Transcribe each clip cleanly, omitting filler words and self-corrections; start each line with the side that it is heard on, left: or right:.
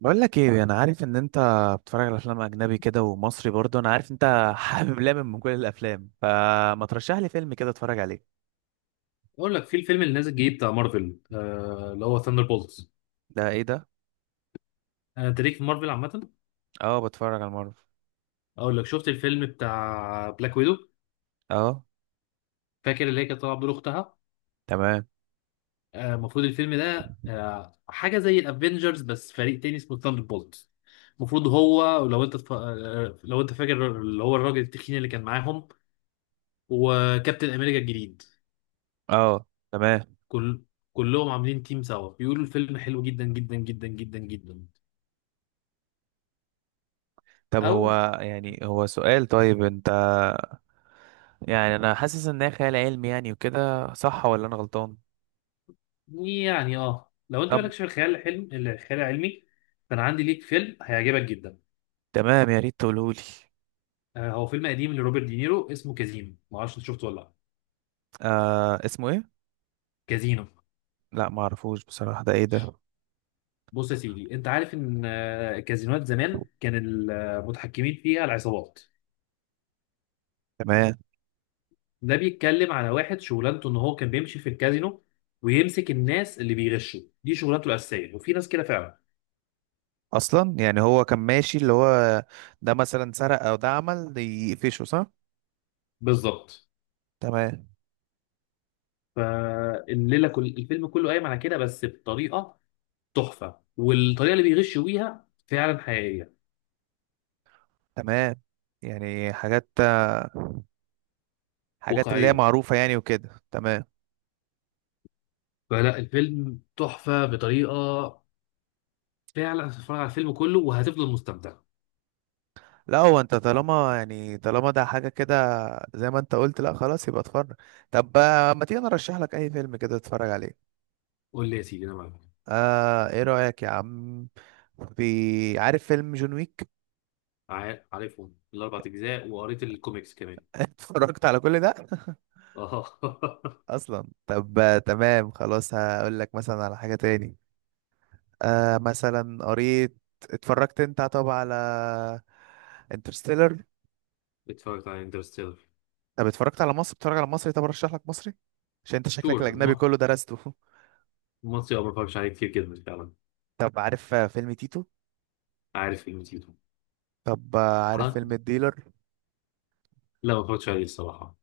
right: بقول لك ايه، انا عارف ان انت بتتفرج على افلام اجنبي كده، ومصري برضه. انا عارف انت حابب لامم من كل الافلام، فما ترشح لي فيلم كده اتفرج عليه؟
left: اقول لك في الفيلم اللي نازل جديد بتاع مارفل اللي هو ثاندر بولتس.
right: ده ايه ده؟
left: انا تاريخ في مارفل عامه.
right: اه، بتفرج على مارفل.
left: اقول لك شفت الفيلم بتاع بلاك ويدو؟
right: اه.
left: فاكر اللي هي كانت طالعه بدور اختها؟
right: تمام.
left: المفروض الفيلم ده حاجه زي الافينجرز بس فريق تاني اسمه ثاندر بولتس. المفروض هو لو انت تف... آه، لو انت فاكر اللي هو الراجل التخين اللي كان معاهم وكابتن امريكا الجديد.
right: اه. تمام.
left: كل كلهم عاملين تيم سوا، بيقولوا الفيلم حلو جدا جدا جدا جدا جدا.
right: طب
left: او.
right: هو، يعني هو سؤال، طيب انت، يعني انا حاسس ان هي خيال علمي يعني وكده، صح ولا انا غلطان؟
left: يعني لو انت
right: طب.
left: مالكش في الخيال الحلم الخيال العلمي، فانا عندي ليك فيلم هيعجبك جدا.
right: تمام، يا ريت تقوله لي.
left: هو فيلم قديم لروبرت دينيرو اسمه كازينو، ما اعرفش انت شفته ولا لا.
right: آه، اسمه ايه؟
left: كازينو.
right: لا، ما اعرفوش بصراحة، ده ايه ده؟
left: بص يا سيدي، انت عارف ان الكازينوات زمان كان المتحكمين فيها العصابات.
right: تمام.
left: ده بيتكلم على واحد شغلانته ان هو كان بيمشي في الكازينو، ويمسك الناس اللي بيغشوا، دي شغلانته الاساسيه. وفي ناس كده فعلا.
right: اصلا يعني هو كان ماشي اللي هو، ده مثلا سرق او ده عمل، ده يقفشه، صح؟
left: بالظبط.
right: تمام.
left: فالليله كل الفيلم كله قايم على كده بس بطريقه تحفه، والطريقه اللي بيغشوا بيها فعلا حقيقيه
right: تمام، يعني حاجات اللي هي
left: واقعيه.
right: معروفة يعني وكده، تمام.
left: فلا، الفيلم تحفه بطريقه فعلا. هتتفرج على الفيلم كله وهتفضل مستمتع.
right: لا هو انت طالما، يعني طالما ده حاجة كده، زي ما انت قلت، لا خلاص يبقى اتفرج. طب، ما تيجي نرشح لك اي فيلم كده تتفرج عليه؟
left: قول لي يا سيدي، انا معاك.
right: آه، ايه رأيك يا عم؟ في، عارف فيلم جون ويك؟
left: عارفهم الاربع اجزاء وقريت الكوميكس كمان.
right: اتفرجت على كل ده؟
left: اه.
right: اصلا طب، تمام خلاص، هقول لك مثلا على حاجة تاني. آه، مثلا قريت، اتفرجت انت طب على انترستيلر؟
left: اتفرجت على انترستيلر.
right: طب اتفرجت على مصر، بتتفرج على مصري؟ طب ارشح لك مصري، عشان انت شكلك
left: شور
right: الاجنبي
left: ما.
right: كله درسته.
left: المصري ما اتفرجش عليه كتير جدا فعلا.
right: طب عارف فيلم تيتو؟
left: عارف قيمتيته.
right: طب عارف
left: ها.
right: فيلم الديلر؟
left: لا، ما اتفرجتش عليه الصراحه.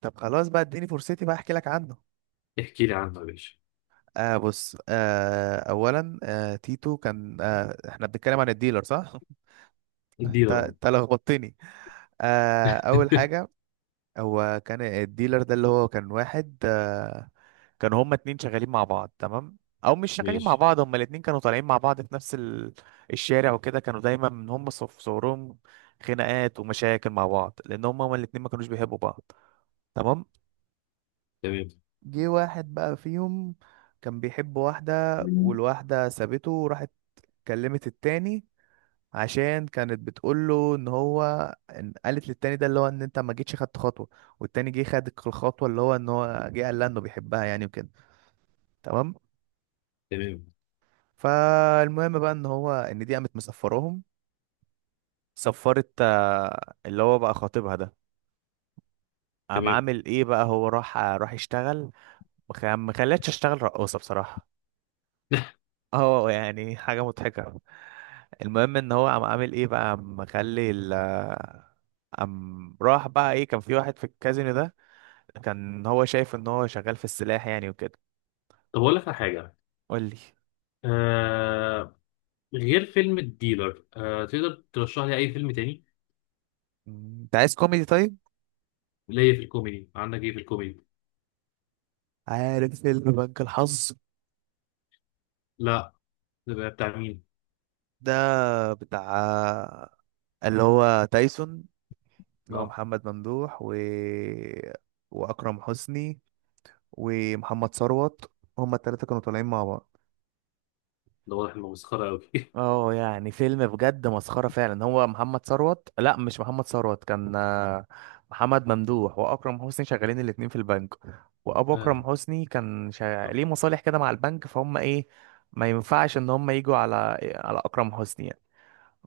right: طب خلاص بقى، اديني فرصتي بقى احكي لك عنه.
left: احكي لي عنه يا باشا.
right: آه بص، آه اولا، آه تيتو كان، آه احنا بنتكلم عن الديلر، صح؟ انت
left: اديله رأي.
right: انت لخبطتني. آه اول حاجه، هو كان الديلر ده، اللي هو كان واحد آه. كانوا هما اتنين شغالين مع بعض، تمام. او مش شغالين مع
left: ماشي.
right: بعض، هما الاتنين كانوا طالعين مع بعض في نفس ال... الشارع وكده، كانوا دايما من هما في صورهم خناقات ومشاكل مع بعض، لان هما الاتنين ما كانوش بيحبوا بعض. تمام.
left: تمام.
right: جه واحد بقى فيهم كان بيحب واحدة،
left: مم.
right: والواحدة سابته وراحت كلمت التاني، عشان كانت بتقوله ان هو، إن قالت للتاني ده اللي هو ان انت ما جيتش خدت خطوة، والتاني جه خد الخطوة، اللي هو ان هو جه قال لها انه بيحبها يعني وكده. تمام.
left: تمام.
right: فالمهم بقى ان هو، ان دي قامت مسفراهم، سفرت اللي هو بقى خطيبها ده. قام
left: تمام.
right: عامل ايه بقى، هو راح يشتغل. ما خلتش، اشتغل رقاصة بصراحة. اه يعني حاجة مضحكة. المهم ان هو قام عامل ايه بقى، قام مخلي ال، قام راح بقى ايه، كان في واحد في الكازينو ده، كان هو شايف ان هو شغال في السلاح يعني وكده.
left: طب اقول لك على حاجه.
right: قول لي.
left: آه غير فيلم الديلر، تقدر ترشح لي اي فيلم تاني؟
right: انت عايز كوميدي طيب،
left: ليا في الكوميدي، عندك ايه في الكوميدي؟
right: عارف فيلم بنك الحظ؟
left: لا. ده بقى بتاع مين؟
right: ده بتاع، اللي هو تايسون، اللي هو
left: لا.
right: محمد ممدوح و... واكرم حسني ومحمد ثروت. هما التلاتة كانوا طالعين مع بعض.
left: ده واضح انه مسخره قوي.
right: اه يعني فيلم بجد مسخرة فعلا. هو محمد ثروت، لا مش محمد ثروت، كان محمد ممدوح واكرم حسني شغالين الاتنين في البنك. وابو
left: آه.
right: اكرم حسني كان شغال... ليه مصالح كده مع البنك، فهم ايه، ما ينفعش ان هم يجوا على، على اكرم حسني.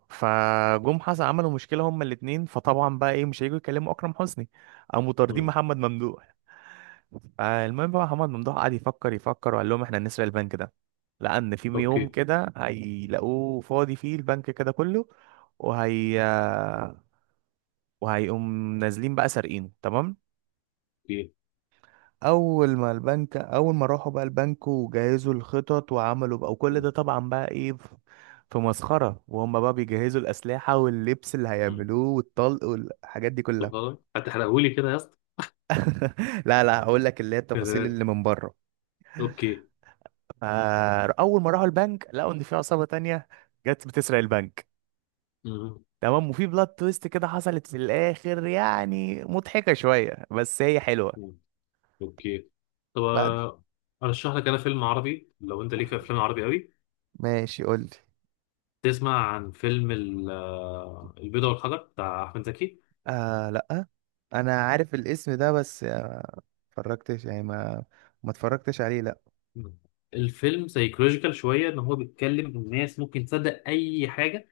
right: فجم حسن عملوا مشكله هما الاثنين، فطبعا بقى ايه، مش هيجوا يكلموا اكرم حسني، قاموا طاردين
left: مم.
right: محمد ممدوح. فالمهم بقى محمد ممدوح قعد يفكر يفكر، وقال لهم احنا هنسرق البنك ده، لان في يوم
left: اوكي.
right: كده هيلاقوه فاضي فيه البنك كده كله، وهي، وهيقوم نازلين بقى سارقينه، تمام.
left: اوكي.
right: اول ما راحوا بقى البنك، وجهزوا الخطط وعملوا بقى، وكل
left: مم.
right: ده طبعا بقى ايه في مسخرة، وهم بقى بيجهزوا الأسلحة واللبس اللي
left: مم.
right: هيعملوه والطلق والحاجات دي
left: طب
right: كلها.
left: خلاص، هتحرقهولي كده يا اسطى؟
right: لا لا، هقول لك اللي هي
left: يا
right: التفاصيل
left: ساتر.
right: اللي من بره.
left: اوكي.
right: فأول ما راحوا البنك، لقوا إن في عصابة تانية جت بتسرق البنك.
left: مم.
right: تمام. وفي بلاد تويست كده حصلت في الآخر، يعني مضحكة شوية، بس هي حلوة.
left: مم. اوكي. طب،
right: بعد.
left: ارشح لك انا فيلم عربي لو انت ليك في افلام عربي قوي.
right: ماشي، قول لي.
left: تسمع عن فيلم البيضة والحجر بتاع احمد زكي؟
right: آه لا، انا عارف الاسم ده بس، اتفرجتش يعني، ما ما اتفرجتش عليه لا.
left: الفيلم سايكولوجيكال شويه، ان هو بيتكلم ان الناس ممكن تصدق اي حاجه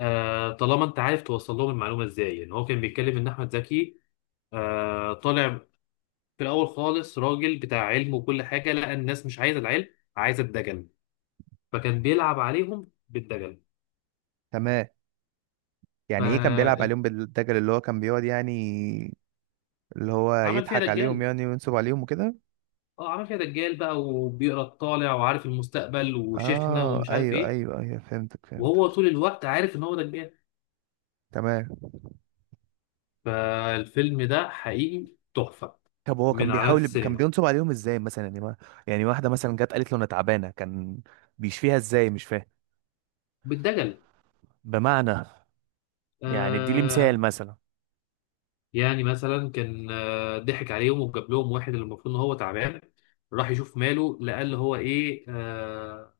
left: طالما انت عارف توصل لهم المعلومه ازاي. ان هو كان بيتكلم ان احمد زكي طالع في الاول خالص راجل بتاع علم وكل حاجه. لقى الناس مش عايزه العلم، عايزه الدجل. فكان بيلعب عليهم بالدجل.
right: تمام. يعني ايه كان بيلعب
left: فعمل
right: عليهم بالدجل؟ اللي هو كان بيقعد يعني، اللي هو
left: فيها
right: يضحك عليهم
left: دجال.
right: يعني وينصب عليهم وكده.
left: اه، عمل فيها دجال بقى، وبيقرا الطالع وعارف المستقبل وشيخنا
right: اه
left: ومش عارف
right: ايوه
left: ايه.
right: ايوه ايوه، فهمتك
left: وهو
right: فهمتك.
left: طول الوقت عارف ان هو دجال.
right: تمام.
left: فالفيلم ده حقيقي تحفة،
right: طب هو كان
left: من علامات
right: بيحاول، كان
left: السينما.
right: بينصب عليهم ازاي مثلا؟ يعني ما، يعني واحده مثلا جت قالت له انا تعبانه، كان بيشفيها ازاي، مش فاهم
left: بالدجل.
right: بمعنى، يعني ادي لي مثال
left: آه
right: مثلا.
left: يعني مثلا كان ضحك عليهم وجاب لهم واحد اللي المفروض ان هو تعبان، راح يشوف ماله لقى اللي هو ايه،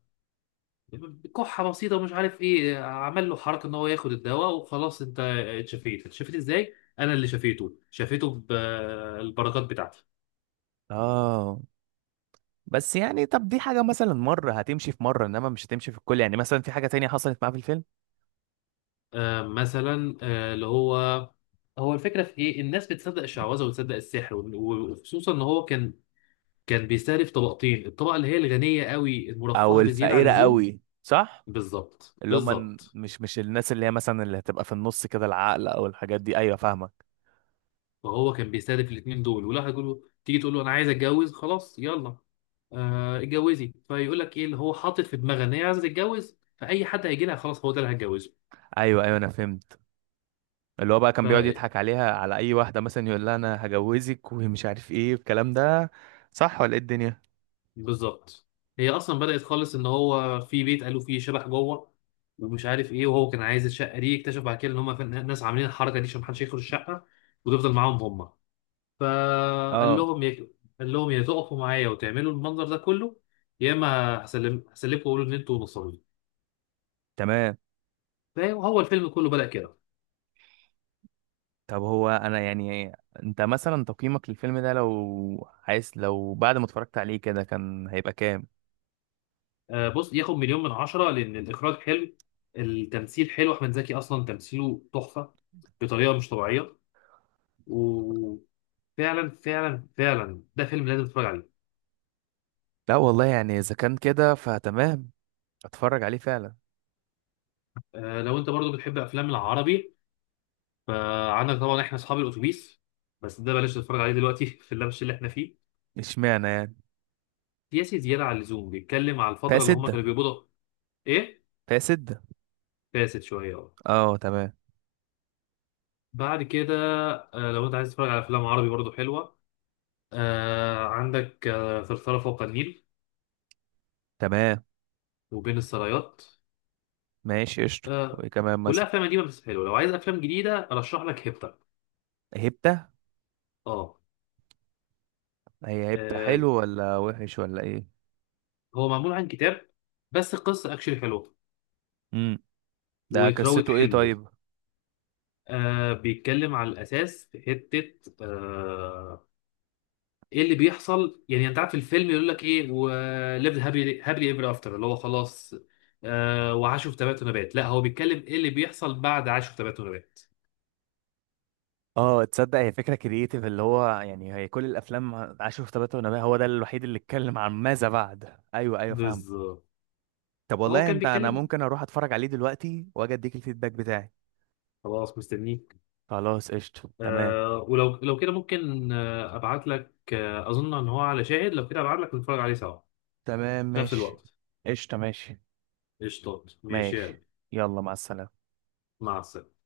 left: كحة بسيطة ومش عارف ايه. عمل له حركة ان هو ياخد الدواء وخلاص انت اتشفيت. اتشفيت ازاي؟ انا اللي شفيته شفيته بالبركات بتاعتي.
right: اه بس يعني، طب دي حاجه مثلا مره هتمشي، في مره انما مش هتمشي في الكل يعني. مثلا في حاجه تانية حصلت معاه في الفيلم؟
left: مثلا اللي هو، هو الفكره في ايه، الناس بتصدق الشعوذه وتصدق السحر، وخصوصا ان هو كان بيستهدف طبقتين، الطبقه اللي هي الغنيه قوي
right: او
left: المرفهه بزياده عن
right: الفقيره
left: اللزوم.
right: قوي، صح؟
left: بالظبط،
right: اللي هم،
left: بالظبط.
right: مش مش الناس اللي هي مثلا اللي هتبقى في النص كده، العقل او الحاجات دي، ايوه فاهمك.
left: فهو كان بيستهدف الاثنين دول. ولا هيقول له تيجي تقول له انا عايز اتجوز، خلاص يلا اتجوزي. فيقول لك ايه اللي هو حاطط في دماغه ان هي عايزه تتجوز، فاي حد هيجي لها خلاص هو ده اللي
right: ايوه ايوه انا فهمت. اللي هو بقى كان بيقعد
left: هتجوزه.
right: يضحك عليها، على اي واحده مثلا يقول لها انا هجوزك ومش عارف ايه الكلام ده، صح ولا ايه الدنيا؟
left: بالظبط. هي اصلا بدأت خالص ان هو في بيت قالوا فيه شبح جوه ومش عارف ايه. وهو كان عايز الشقه دي، اكتشف بعد كده ان هم ناس عاملين الحركه دي عشان محدش يدخل الشقه وتفضل معاهم هم. فقال
right: اه
left: لهم يا قال لهم يا تقفوا معايا وتعملوا المنظر ده كله، يا اما هسلمكم واقول ان انتوا نصابين.
right: تمام.
left: فهو الفيلم كله بدأ كده.
right: طب هو انا يعني، انت مثلا تقييمك للفيلم ده، لو عايز، لو بعد ما اتفرجت عليه كده، كان هيبقى كام؟
left: بص، ياخد مليون من عشرة لان الاخراج حلو. التمثيل حلو. احمد زكي اصلا تمثيله تحفه بطريقه مش طبيعيه. فعلا، فعلا، فعلا، ده فيلم لازم تتفرج عليه.
right: لا والله يعني، اذا كان كده فتمام، اتفرج عليه فعلا.
left: لو انت برضو بتحب افلام العربي، فعندك طبعا احنا اصحاب الاتوبيس. بس ده بلاش تتفرج عليه دلوقتي. في اللبش اللي احنا فيه
right: اشمعنى يعني؟
left: سياسي زياده عن اللزوم، بيتكلم على
right: فيها
left: الفتره اللي هم
right: سده.
left: كانوا بيقبضوا. ايه،
right: فيها سده.
left: فاسد شويه، اه.
right: اه تمام.
left: بعد كده، لو انت عايز تتفرج على افلام عربي برضو حلوه، عندك ثرثرة فوق النيل،
right: تمام
left: وبين السرايات.
right: ماشي قشطة،
left: آه
right: وايه كمان
left: كلها
right: مثلا؟
left: افلام قديمه بس حلوه. لو عايز افلام جديده ارشح لك هيبتا.
right: هبتة.
left: اه.
right: هي هبتة
left: آه،
right: حلو ولا وحش ولا ايه؟
left: هو معمول عن كتاب، بس القصة اكشلي حلوة
right: امم. ده
left: واتراوت
right: قصته ايه
left: حلو.
right: طيب؟
left: بيتكلم على الأساس في حتة، آه ايه اللي بيحصل. يعني انت عارف الفيلم يقول لك ايه، وليفد هابي ايفر افتر، اللي هو خلاص، وعاشوا في تبات ونبات. لا، هو بيتكلم ايه اللي بيحصل بعد عاشوا في تبات ونبات.
right: اه تصدق، هي فكره كرييتيف، اللي هو يعني هي كل الافلام عاشوا في تبات ونبات، هو ده الوحيد اللي اتكلم عن ماذا بعد. ايوه ايوه فاهم.
left: بالظبط.
right: طب
left: فهو
right: والله
left: كان
right: انت، انا
left: بيتكلم.
right: ممكن اروح اتفرج عليه دلوقتي واجي اديك الفيدباك بتاعي.
left: خلاص، مستنيك.
right: خلاص قشطه تمام.
left: ولو كده ممكن ابعت لك، اظن ان هو على شاهد. لو كده ابعت لك نتفرج عليه سوا
right: تمام
left: في نفس
right: ماشي.
left: الوقت.
right: قشطه ماشي.
left: قشطات، ماشي، يلا.
right: ماشي، يلا، مع السلامة.
left: مع السلامة.